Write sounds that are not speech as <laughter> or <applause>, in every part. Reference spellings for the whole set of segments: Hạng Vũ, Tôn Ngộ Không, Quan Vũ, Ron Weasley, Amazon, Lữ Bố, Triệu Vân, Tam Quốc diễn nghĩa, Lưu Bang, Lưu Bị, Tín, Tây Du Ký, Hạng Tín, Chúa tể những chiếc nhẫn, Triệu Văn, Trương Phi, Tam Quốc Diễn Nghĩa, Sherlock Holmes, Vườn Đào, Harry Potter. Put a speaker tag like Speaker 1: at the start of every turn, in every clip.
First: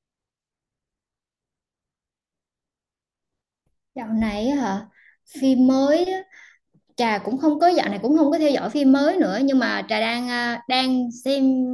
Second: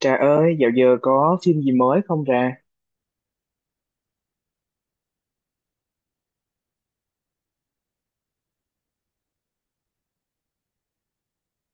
Speaker 1: Trà ơi, dạo giờ có phim gì mới không Trà?
Speaker 2: Dạo này á hả phim mới á, Trà cũng không có dạo này cũng không có theo dõi phim mới nữa nhưng mà Trà đang đang xem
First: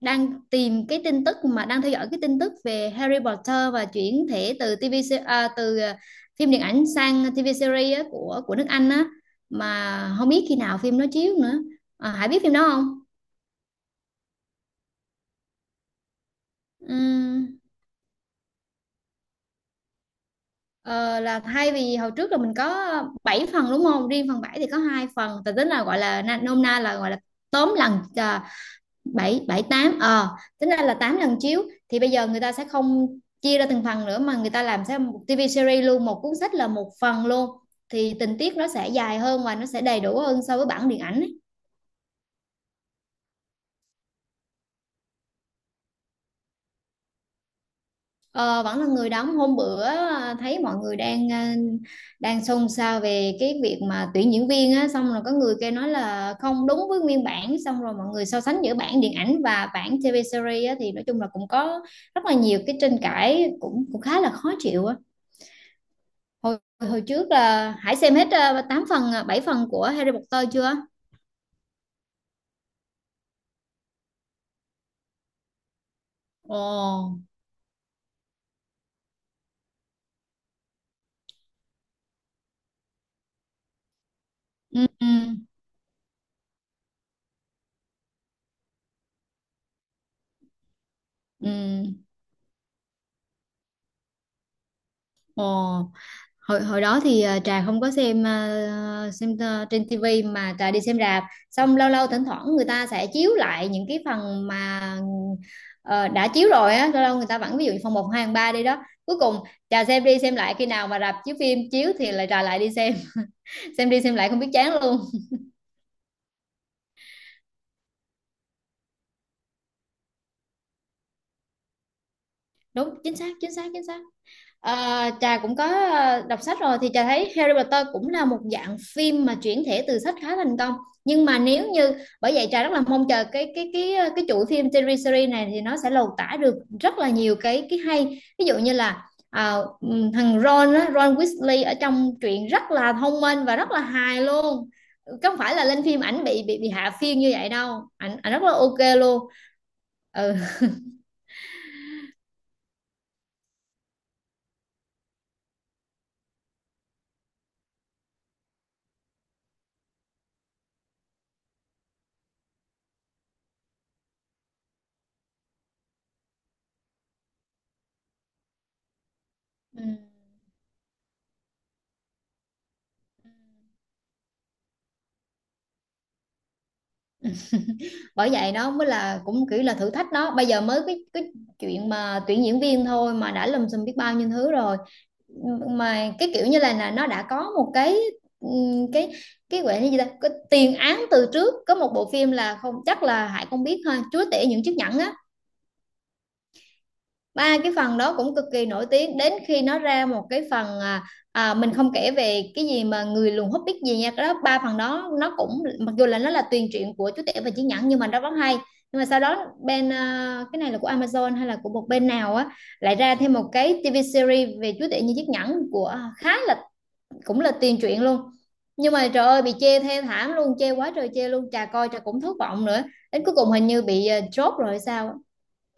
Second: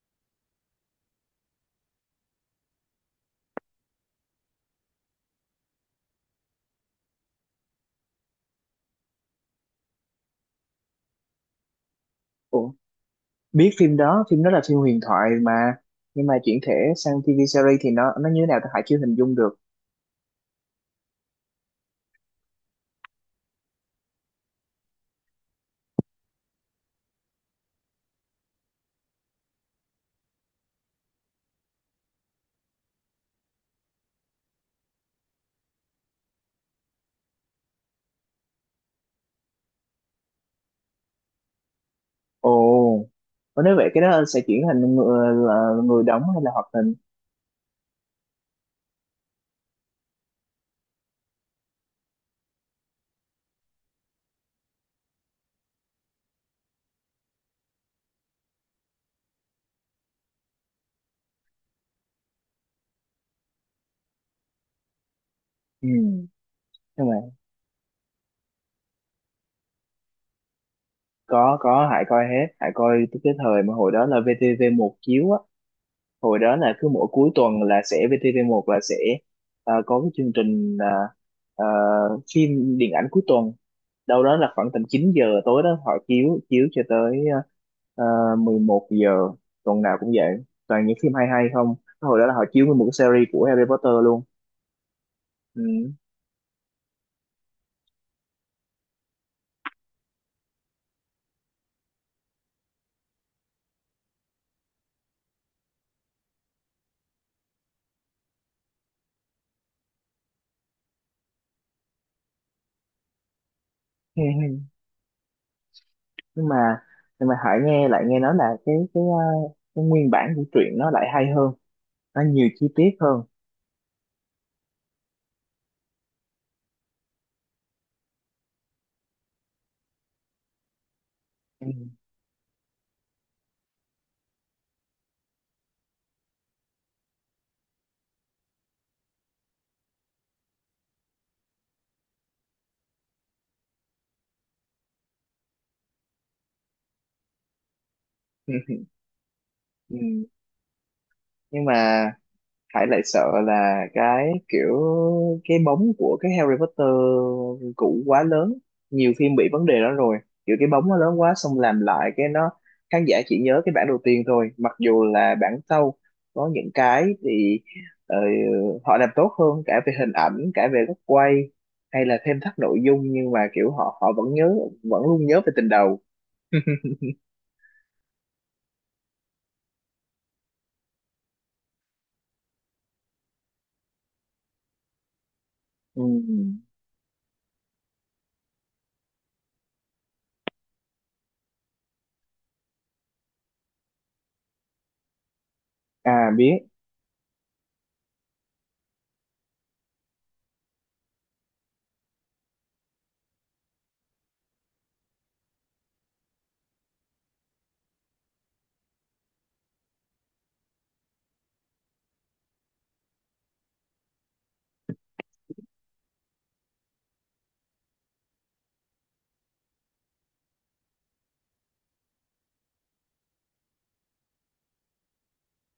Speaker 2: đang tìm cái tin tức mà đang theo dõi cái tin tức về Harry Potter và chuyển thể từ TV phim điện ảnh sang TV series á, của nước Anh á mà không biết khi nào phim nó chiếu nữa. Hải biết phim đó
Speaker 1: Ủa,
Speaker 2: không?
Speaker 1: biết phim đó là phim huyền thoại mà. Nhưng mà chuyển thể sang TV
Speaker 2: Ừm,
Speaker 1: series thì nó như thế nào ta hãy chưa hình dung được.
Speaker 2: ờ, là thay vì hồi trước là mình có 7 phần đúng không? Riêng phần 7 thì có hai phần, từ tính là gọi là nôm na là gọi là tóm lần bảy bảy tám tính ra là 8 lần chiếu, thì bây giờ người ta sẽ không chia ra từng phần nữa mà người ta làm sẽ một TV series luôn, một cuốn sách là một phần luôn, thì tình tiết nó sẽ dài hơn và nó sẽ đầy đủ hơn so với bản điện ảnh ấy.
Speaker 1: Ồ, có. Nếu vậy cái đó sẽ chuyển thành người, là người đóng hay là hoạt hình?
Speaker 2: Ờ, vẫn là người đóng. Hôm bữa thấy mọi người đang đang xôn xao về cái việc mà tuyển diễn viên á, xong rồi có người kêu nói là không đúng với nguyên bản, xong rồi mọi người so sánh giữa bản điện ảnh và bản TV series á, thì nói chung là cũng có rất là nhiều cái tranh cãi, cũng cũng khá là khó chịu á.
Speaker 1: Ừ.
Speaker 2: Hồi hồi
Speaker 1: Nhưng mà
Speaker 2: trước là Hải xem hết 8 phần 7 phần của Harry Potter chưa?
Speaker 1: có, Hải coi hết. Hải coi tới cái thời mà hồi đó là VTV1 chiếu á. Hồi đó
Speaker 2: Ồ,
Speaker 1: là cứ mỗi cuối tuần là sẽ VTV1 là sẽ có cái chương trình, ờ, phim điện ảnh cuối tuần, đâu đó là khoảng tầm
Speaker 2: ừ, ừ,
Speaker 1: 9 giờ tối đó, họ chiếu chiếu cho tới 11 giờ. Tuần nào cũng vậy, toàn những phim hay, hay
Speaker 2: ừ,
Speaker 1: không hồi đó là họ chiếu nguyên một cái series của Harry Potter luôn.
Speaker 2: ồ.
Speaker 1: Ừ.
Speaker 2: Hồi hồi đó thì Trà không có xem trên tivi mà Trà đi xem rạp. Xong lâu lâu thỉnh thoảng người ta sẽ chiếu lại những cái phần mà ờ, đã chiếu rồi á, lâu lâu người ta vẫn ví dụ như phần một, 2 phần 3 đi đó. Cuối cùng Trà xem đi xem lại, khi nào mà rạp chiếu phim chiếu thì lại Trà lại đi xem, <laughs> xem đi xem
Speaker 1: Hay,
Speaker 2: lại không biết
Speaker 1: hay.
Speaker 2: chán luôn.
Speaker 1: nhưng mà nhưng mà Hải nghe nói là cái nguyên bản của truyện nó lại hay hơn, nó nhiều chi
Speaker 2: Đúng,
Speaker 1: tiết
Speaker 2: chính
Speaker 1: hơn.
Speaker 2: xác, chính xác, chính xác. Ờ, trà cũng có đọc sách rồi thì trà thấy Harry Potter cũng là một dạng phim mà chuyển thể từ sách khá thành công, nhưng mà nếu
Speaker 1: Ừ.
Speaker 2: như bởi vậy trà rất là mong chờ cái chuỗi phim series series này thì nó sẽ lột tả được rất là nhiều cái hay, ví dụ như là thằng Ron á, Ron Weasley ở trong truyện rất là thông minh và rất là hài luôn, không phải là lên phim ảnh bị hạ phiên như vậy đâu, ảnh ảnh rất là
Speaker 1: <laughs>
Speaker 2: ok luôn.
Speaker 1: Ừ. Nhưng mà Hải lại sợ là cái kiểu cái bóng của cái Harry Potter cũ quá lớn. Nhiều phim bị vấn đề đó rồi, kiểu cái bóng nó lớn quá, xong làm lại cái nó khán giả chỉ nhớ cái bản đầu tiên thôi, mặc dù là bản sau có những cái thì ờ, họ làm tốt hơn cả
Speaker 2: Ừ,
Speaker 1: về hình ảnh, cả về góc quay, hay là thêm thắt nội dung, nhưng mà kiểu họ họ vẫn nhớ, vẫn luôn nhớ về tình đầu. <laughs>
Speaker 2: bởi vậy nó mới là cũng kiểu là thử thách. Nó bây giờ mới cái chuyện mà tuyển diễn viên thôi mà đã lùm xùm biết bao nhiêu thứ rồi,
Speaker 1: Ừ.
Speaker 2: mà cái kiểu như là nó đã có một cái cái gọi là gì ta, cái tiền án từ trước, có một bộ phim là, không chắc là Hải không biết thôi, Chúa tể những chiếc nhẫn á,
Speaker 1: À, biết.
Speaker 2: ba cái phần đó cũng cực kỳ nổi tiếng. Đến khi nó ra một cái phần mình không kể về cái gì mà người lùn hút biết gì nha, cái đó ba phần đó nó cũng mặc dù là nó là tuyền truyện của chú tể và chí nhẫn nhưng mà nó rất hay. Nhưng mà sau đó bên cái này là của Amazon hay là của một bên nào á, lại ra thêm một cái TV series về chú tể như chiếc nhẫn của khá là cũng là tuyền truyện luôn, nhưng mà trời ơi bị chê thê thảm luôn, chê quá trời chê luôn, chà coi chà cũng thất vọng nữa, đến cuối cùng hình như bị chốt rồi sao.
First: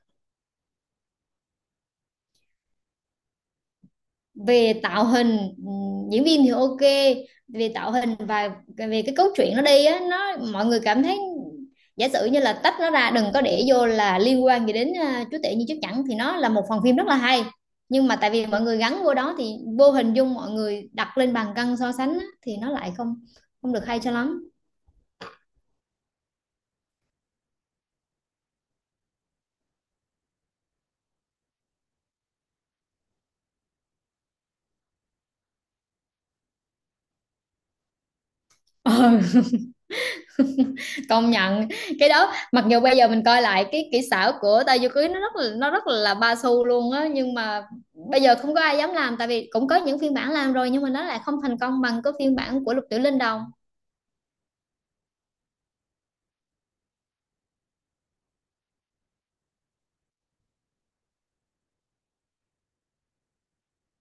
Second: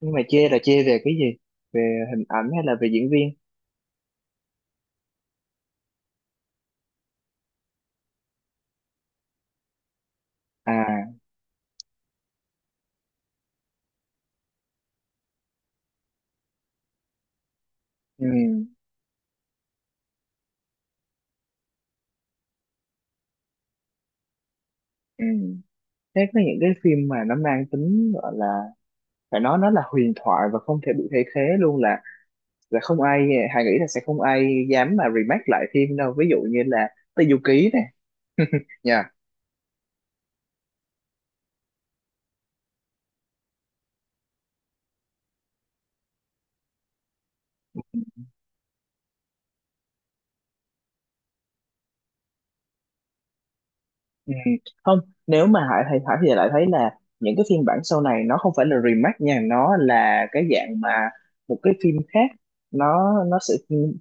Speaker 1: Nhưng mà chê là chê về cái gì? Về hình ảnh hay là về diễn viên?
Speaker 2: Về tạo hình ừ, diễn viên thì ok, về tạo hình và về cái cốt truyện nó đi á, nó mọi người cảm
Speaker 1: À.
Speaker 2: thấy giả sử như là tách nó ra đừng có để vô là liên quan gì đến chúa tể như chúa chẳng thì nó là một phần phim rất là hay, nhưng mà
Speaker 1: Ừ,
Speaker 2: tại vì mọi người gắn vô đó thì vô hình dung mọi người đặt lên bàn cân so sánh á, thì nó lại không không được hay cho lắm.
Speaker 1: ừ. Thế có những cái phim mà nó mang tính gọi là phải nói nó là huyền thoại và không thể bị thay thế luôn, là không ai, Hà nghĩ là sẽ không ai dám mà remake lại phim đâu, ví dụ như là Tây Du Ký này
Speaker 2: Ờ,
Speaker 1: nha.
Speaker 2: công nhận cái đó mặc dù bây giờ mình coi lại cái kỹ xảo của tay vô cưới nó rất là ba xu luôn á, nhưng mà bây giờ không có ai dám làm tại vì cũng có những phiên bản làm rồi nhưng mà nó lại không thành công bằng cái phiên bản của Lục Tiểu Linh đâu.
Speaker 1: Ừ. Không, nếu mà Hải thì lại thấy là những cái phiên bản sau này nó không phải là remake nha, nó là cái dạng mà một cái phim khác. Nó sẽ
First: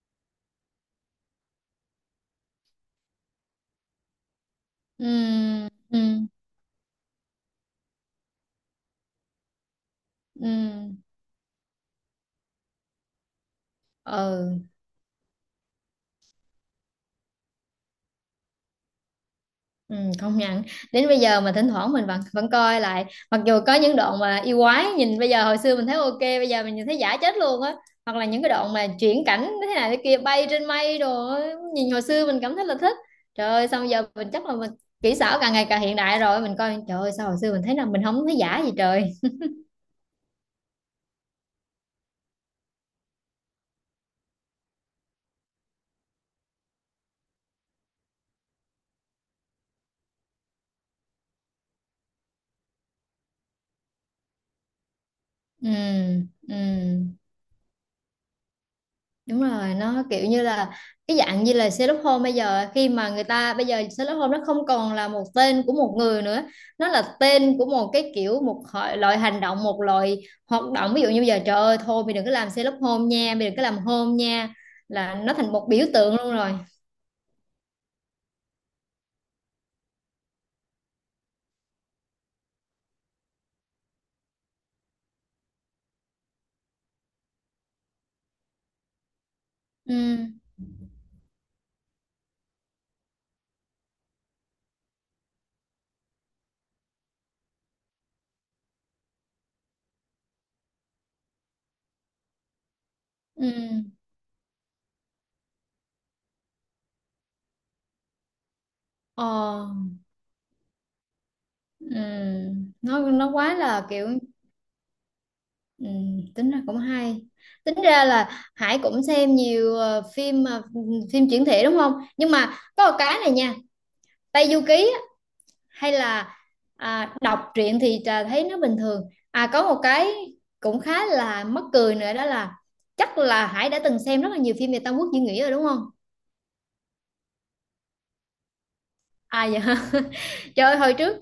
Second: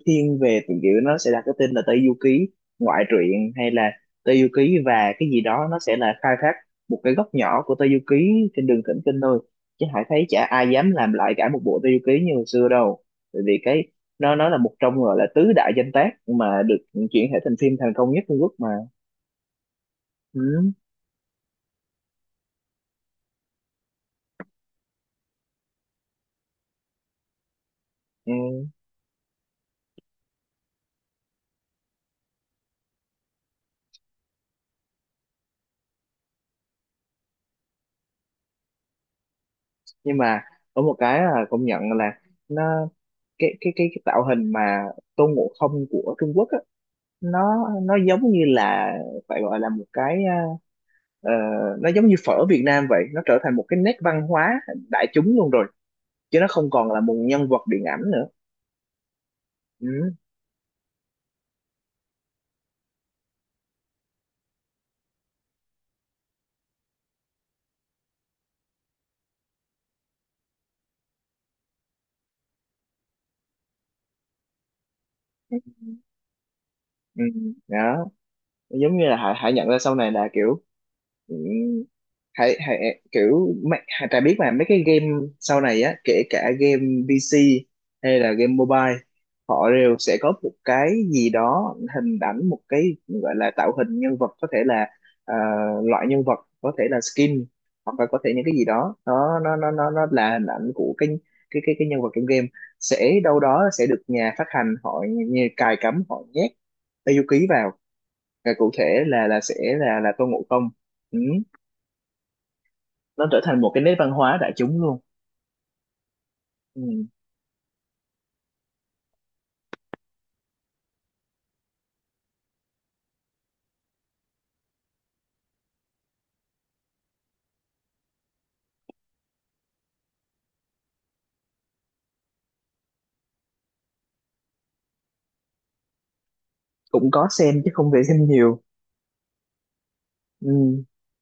Speaker 1: thiên về từ kiểu nó sẽ đặt cái tên là Tây du ký ngoại truyện, hay là Tây du ký
Speaker 2: Ừ,
Speaker 1: và cái gì đó. Nó sẽ
Speaker 2: ừ,
Speaker 1: là khai thác một cái góc nhỏ của Tây du ký trên đường thỉnh kinh thôi. Chứ Hải thấy chả
Speaker 2: ừ,
Speaker 1: ai dám làm lại cả một bộ Tây du ký như hồi xưa đâu. Bởi vì cái, nó là
Speaker 2: ừ,
Speaker 1: một trong gọi là tứ đại danh tác mà được chuyển thể thành phim thành công nhất Trung Quốc mà.
Speaker 2: ừ, công nhận.
Speaker 1: Ừ.
Speaker 2: Đến bây giờ mà thỉnh thoảng mình vẫn vẫn coi lại, mặc dù có những đoạn mà yêu quái nhìn bây giờ, hồi xưa mình thấy ok, bây giờ mình nhìn thấy giả chết luôn á, hoặc là
Speaker 1: Ừ.
Speaker 2: những cái đoạn mà chuyển cảnh thế này thế kia bay trên mây rồi nhìn hồi xưa mình cảm thấy là thích, trời ơi, xong giờ mình chắc là mình kỹ xảo càng ngày càng hiện đại rồi mình coi trời ơi sao hồi xưa mình thấy là mình không thấy giả gì trời.
Speaker 1: Nhưng mà có một cái là công nhận là nó, cái tạo hình mà Tôn Ngộ Không của Trung Quốc á, nó giống như là phải gọi là một cái, ờ, ờ, nó giống như phở Việt Nam vậy, nó trở thành một cái nét văn hóa đại chúng luôn rồi,
Speaker 2: Ừ,
Speaker 1: chứ nó
Speaker 2: ừ,
Speaker 1: không còn là một nhân vật điện ảnh nữa.
Speaker 2: đúng rồi, nó
Speaker 1: Ừ.
Speaker 2: kiểu như là cái dạng như là Sherlock Holmes bây giờ, khi mà người ta bây giờ Sherlock Holmes nó không còn là một tên của một người nữa, nó là tên của một cái kiểu một loại hành động, một loại hoạt động, ví dụ như bây giờ trời ơi thôi mày đừng có làm Sherlock Holmes nha, mày đừng có làm Holmes nha, là nó thành một biểu tượng luôn rồi.
Speaker 1: Ừ. Đó, giống như là Hải Hải nhận ra sau này là kiểu, ừ, Hải Hải kiểu mấy- Hải, Trà biết mà mấy cái game sau này á, kể cả game PC hay là game mobile, họ
Speaker 2: Ừ,
Speaker 1: đều sẽ có một cái gì đó, hình ảnh một cái gọi là tạo hình nhân vật, có thể là ờ, loại nhân vật, có thể là skin, hoặc là có thể những cái gì đó nó là hình ảnh của cái, cái nhân vật trong game sẽ đâu đó
Speaker 2: ừ,
Speaker 1: sẽ được nhà phát hành họ như cài cắm, họ nhét Yuki vào, và cụ thể là sẽ
Speaker 2: ờ,
Speaker 1: là Tôn Ngộ Không. Ừ.
Speaker 2: ừ,
Speaker 1: Nó
Speaker 2: nó
Speaker 1: trở
Speaker 2: quá
Speaker 1: thành một cái
Speaker 2: là
Speaker 1: nét
Speaker 2: kiểu.
Speaker 1: văn hóa đại chúng luôn.
Speaker 2: Ừ, tính ra cũng
Speaker 1: Ừ.
Speaker 2: hay, tính ra là Hải cũng xem nhiều phim phim chuyển thể đúng không, nhưng mà có một cái này nha, Tây Du Ký á, hay là đọc truyện thì trà thấy nó bình thường. À, có một cái cũng khá là mắc cười nữa đó là chắc là Hải đã từng xem rất là nhiều phim về Tam Quốc diễn nghĩa rồi đúng không?
Speaker 1: Cũng có xem chứ không thể xem nhiều.
Speaker 2: À dạ. Trời ơi,
Speaker 1: Ừ.
Speaker 2: hồi trước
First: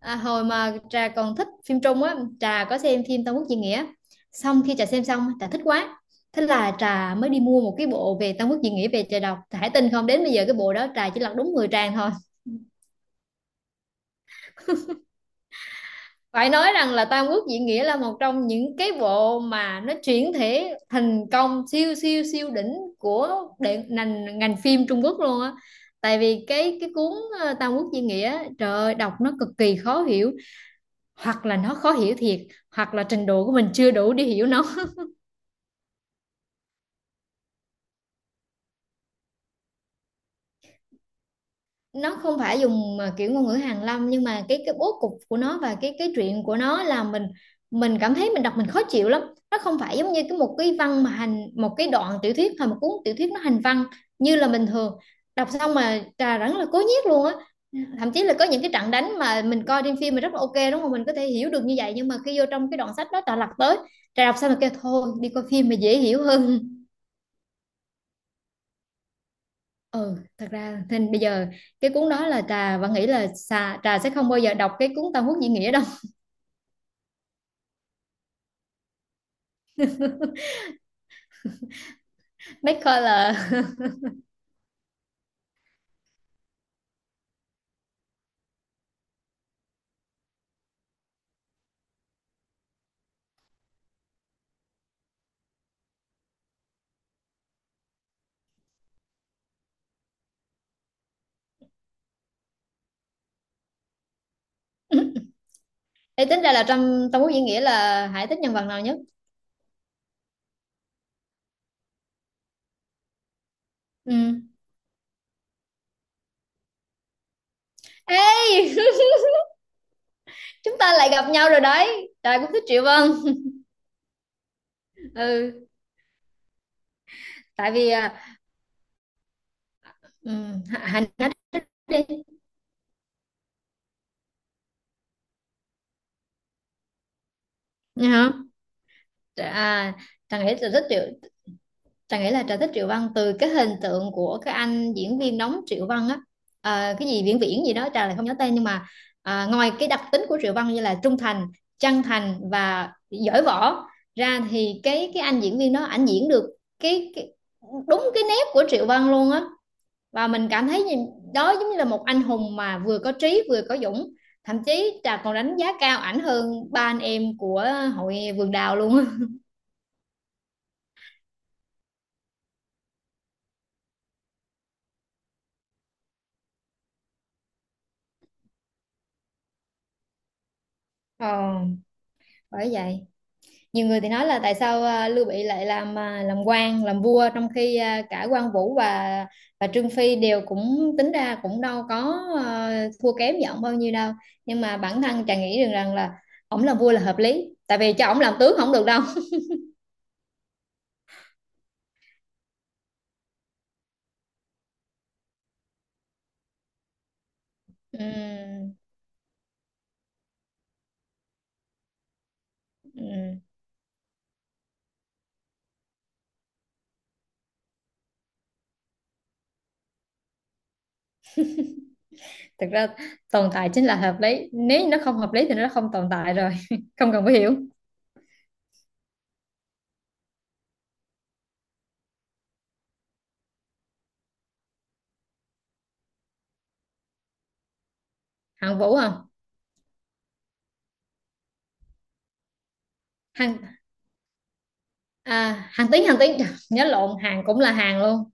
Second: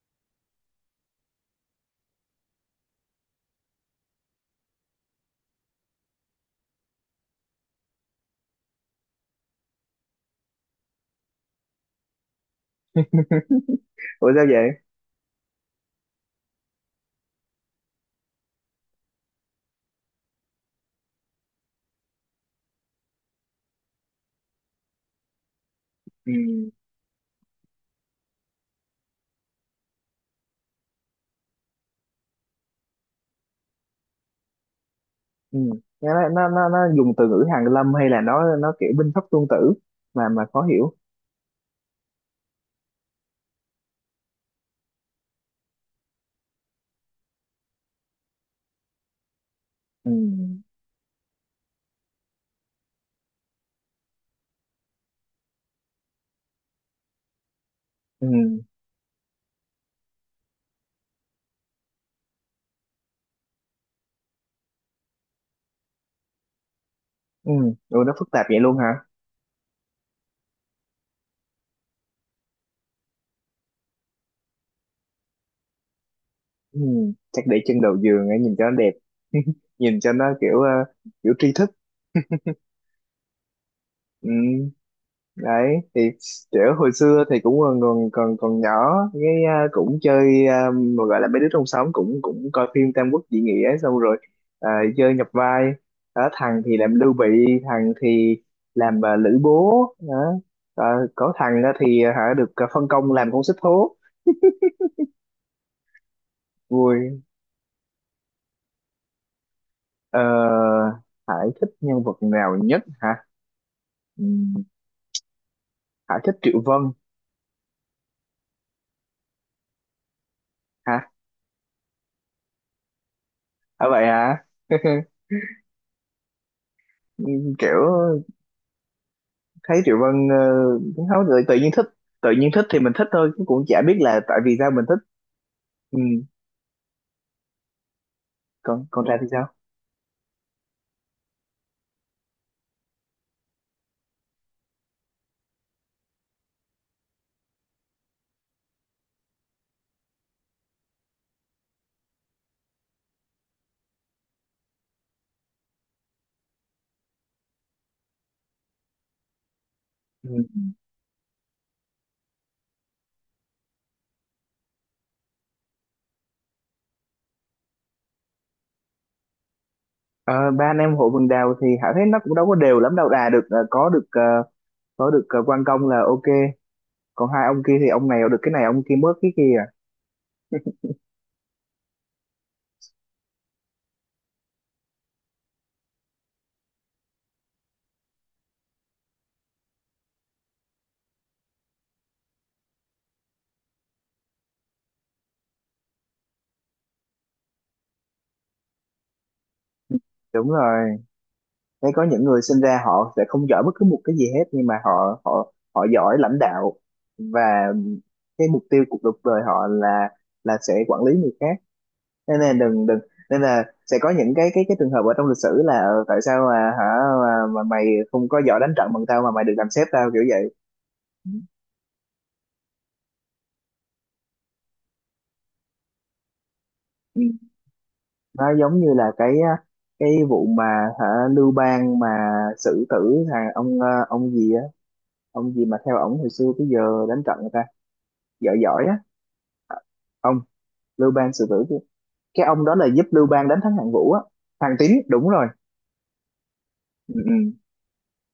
Speaker 2: hồi mà Trà còn thích phim Trung á, Trà có xem phim Tam Quốc diễn nghĩa. Xong khi Trà xem xong, Trà thích quá. Thế là Trà mới đi mua một cái bộ về Tam Quốc diễn nghĩa về Trà đọc. Trà hãy tin không, đến bây giờ cái bộ đó Trà chỉ lật đúng 10 trang thôi.
Speaker 1: Ủa sao vậy?
Speaker 2: Phải nói rằng là Tam Quốc diễn nghĩa là một trong những cái bộ mà nó chuyển thể thành công siêu siêu siêu đỉnh của đệ, ngành ngành phim Trung Quốc luôn á. Tại
Speaker 1: Ừ.
Speaker 2: vì cái cuốn Tam Quốc diễn nghĩa, trời ơi, đọc nó cực kỳ khó hiểu, hoặc là nó khó hiểu thiệt, hoặc là trình độ của mình chưa đủ để hiểu nó.
Speaker 1: Ừ. Nó, nó dùng từ ngữ Hàn Lâm, hay là nó kiểu binh pháp tuân tử mà khó hiểu.
Speaker 2: Nó không phải dùng mà kiểu ngôn ngữ hàn lâm, nhưng mà cái bố cục của nó và cái chuyện của nó là mình cảm thấy mình đọc mình khó chịu lắm, nó không phải
Speaker 1: Ừ.
Speaker 2: giống như cái một cái văn mà hành một cái đoạn tiểu thuyết hay một cuốn tiểu thuyết nó hành văn như là bình thường, đọc xong mà trà rất là cố nhiếc luôn á. Thậm chí
Speaker 1: Ừ.
Speaker 2: là có những cái trận đánh mà mình coi trên phim mà rất là ok đúng không, mình có thể hiểu được như vậy, nhưng mà khi vô trong cái đoạn sách đó trà lật tới, trà đọc xong là kêu thôi đi coi phim mà dễ hiểu hơn.
Speaker 1: Ừ. Ủa nó phức tạp vậy luôn hả?
Speaker 2: Ừ, thật ra nên bây giờ cái cuốn đó là Trà vẫn nghĩ là xà, Trà sẽ không bao giờ đọc cái cuốn Tam Quốc diễn nghĩa đâu.
Speaker 1: Ừ. Chắc để chân đầu giường ấy, nhìn cho nó đẹp. <laughs> Nhìn cho nó kiểu kiểu tri thức.
Speaker 2: <laughs> Mấy coi là
Speaker 1: Ừ. Đấy thì kiểu hồi xưa thì cũng còn nhỏ, cái cũng chơi, mà gọi là mấy đứa trong xóm cũng cũng coi phim Tam Quốc diễn nghĩa xong rồi, à, chơi nhập vai, đó, thằng thì làm Lưu Bị, thằng thì làm Lữ Bố đó. Ờ, có thằng đó thì hả, được phân công làm con xích thố.
Speaker 2: <laughs> Ê, tính ra là trong Tam
Speaker 1: Vui.
Speaker 2: Quốc diễn nghĩa là Hải thích nhân vật nào nhất?
Speaker 1: Ờ, Hải thích nhân vật nào nhất hả?
Speaker 2: Ừ.
Speaker 1: Ừ, Hải thích Triệu Vân.
Speaker 2: Ê, <laughs> chúng ta
Speaker 1: Hả?
Speaker 2: lại gặp nhau rồi đấy. Trà cũng thích Triệu Vân.
Speaker 1: À, vậy hả?
Speaker 2: Ừ,
Speaker 1: <laughs>
Speaker 2: tại
Speaker 1: Kiểu
Speaker 2: vì
Speaker 1: thấy Triệu Vân,
Speaker 2: ừ, Hải
Speaker 1: cũng
Speaker 2: Hải
Speaker 1: không
Speaker 2: nói
Speaker 1: tự nhiên thích.
Speaker 2: đi.
Speaker 1: Tự nhiên thích thì mình thích thôi chứ cũng chả biết là tại vì sao mình thích. Ừ.
Speaker 2: Nghe không?
Speaker 1: còn còn Trà thì sao?
Speaker 2: Trà, à, Trà nghĩ là thích Triệu, Trà nghĩ là Trà thích Triệu Văn từ cái hình tượng của cái anh diễn viên đóng Triệu Văn á. Ờ, cái gì Viễn Viễn gì đó Trà lại không nhớ tên, nhưng mà ngoài cái đặc tính của Triệu Văn như là trung thành, chân thành và giỏi võ ra thì cái anh diễn viên đó ảnh diễn được cái đúng cái nét của Triệu Văn luôn á, và mình
Speaker 1: Ừ.
Speaker 2: cảm thấy như, đó giống như là một anh hùng mà vừa có trí vừa có dũng, thậm chí Trà còn đánh giá cao ảnh hơn ba anh em của hội Vườn Đào luôn á.
Speaker 1: Ờ, ba anh em hội vườn đào thì Hảo thấy nó cũng đâu có đều lắm đâu. Đà được, có được quan công là ok. Còn hai ông kia thì ông này được cái này, ông kia mất cái kia à.
Speaker 2: Ờ, bởi vậy nhiều người thì nói là tại sao Lưu Bị lại làm làm quan làm vua trong khi cả Quan Vũ và Trương Phi đều cũng tính ra cũng đâu có thua kém gì ổng bao nhiêu đâu, nhưng mà bản thân chàng nghĩ rằng rằng là ổng làm vua là hợp lý, tại vì cho ổng làm tướng không được đâu. <laughs>
Speaker 1: Đúng rồi. Thấy có những người sinh ra họ sẽ không giỏi bất cứ một cái gì hết, nhưng mà họ họ họ giỏi lãnh đạo, và cái mục
Speaker 2: Ừm,
Speaker 1: tiêu cuộc đời họ là sẽ quản lý người khác, nên là đừng,
Speaker 2: ừm.
Speaker 1: nên là sẽ có những cái cái trường hợp ở trong lịch sử là, ờ, tại sao mà hả, mà mày không có giỏi đánh trận bằng tao mà mày được làm sếp tao kiểu vậy.
Speaker 2: Thực ra tồn tại chính là hợp lý, nếu như nó không hợp lý thì nó không tồn tại rồi. <laughs> Không
Speaker 1: Ừ.
Speaker 2: cần phải hiểu.
Speaker 1: Nó giống như là cái á, cái vụ mà hả, Lưu Bang mà xử tử thằng ông, ông gì á, ông gì mà theo ổng hồi xưa tới giờ đánh trận người ta giỏi,
Speaker 2: Hạng
Speaker 1: giỏi
Speaker 2: Vũ
Speaker 1: á.
Speaker 2: không?
Speaker 1: Ông Lưu Bang xử tử cái, ông đó là giúp Lưu Bang đánh thắng
Speaker 2: Hạng
Speaker 1: Hạng Vũ á, thằng Tín đúng rồi.
Speaker 2: Hạng Tín, Hạng Tín. Trời, nhớ
Speaker 1: Ừ,
Speaker 2: lộn,
Speaker 1: ừ,
Speaker 2: Hạng cũng là Hạng luôn.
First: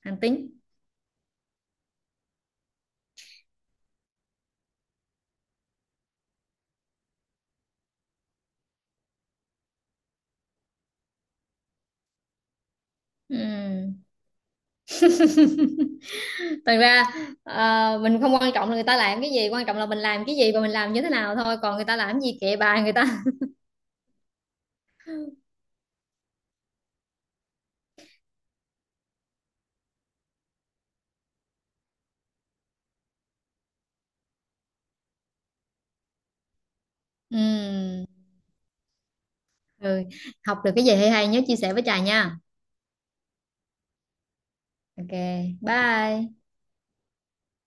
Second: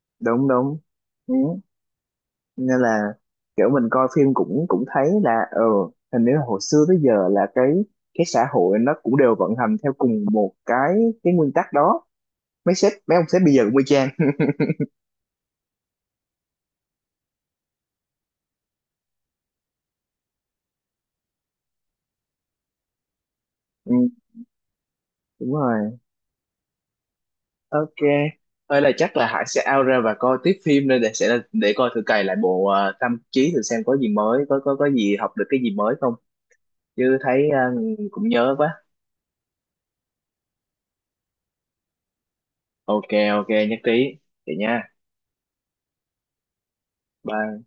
Speaker 2: Hạng
Speaker 1: đúng
Speaker 2: Tín.
Speaker 1: đúng. Ừ. Nên là kiểu mình coi phim cũng cũng thấy là ờ, hình như là hồi xưa tới giờ là cái, xã hội nó cũng đều vận hành theo cùng một cái, nguyên tắc đó. Mấy sếp mấy ông sếp bây giờ cũng y
Speaker 2: Ừm.
Speaker 1: chang.
Speaker 2: Thật ra ờ, mình không quan trọng là người ta làm cái gì, quan trọng là mình làm cái gì và mình làm như thế nào thôi, còn người ta làm cái gì kệ bà người ta. <laughs>
Speaker 1: Ừ, đúng rồi. Ok. Ơi là chắc là Hải sẽ out ra và coi tiếp phim đây để sẽ để coi thử cày lại bộ Tâm Trí thử xem có gì mới, có gì học được cái gì mới không, chứ thấy
Speaker 2: Ừm,
Speaker 1: cũng nhớ quá.
Speaker 2: ừ. Học được cái gì hay hay nhớ chia sẻ với Trà nha.
Speaker 1: Ok. Ok nhất trí. Vậy nha.
Speaker 2: Ok. Bye.
Speaker 1: Bye.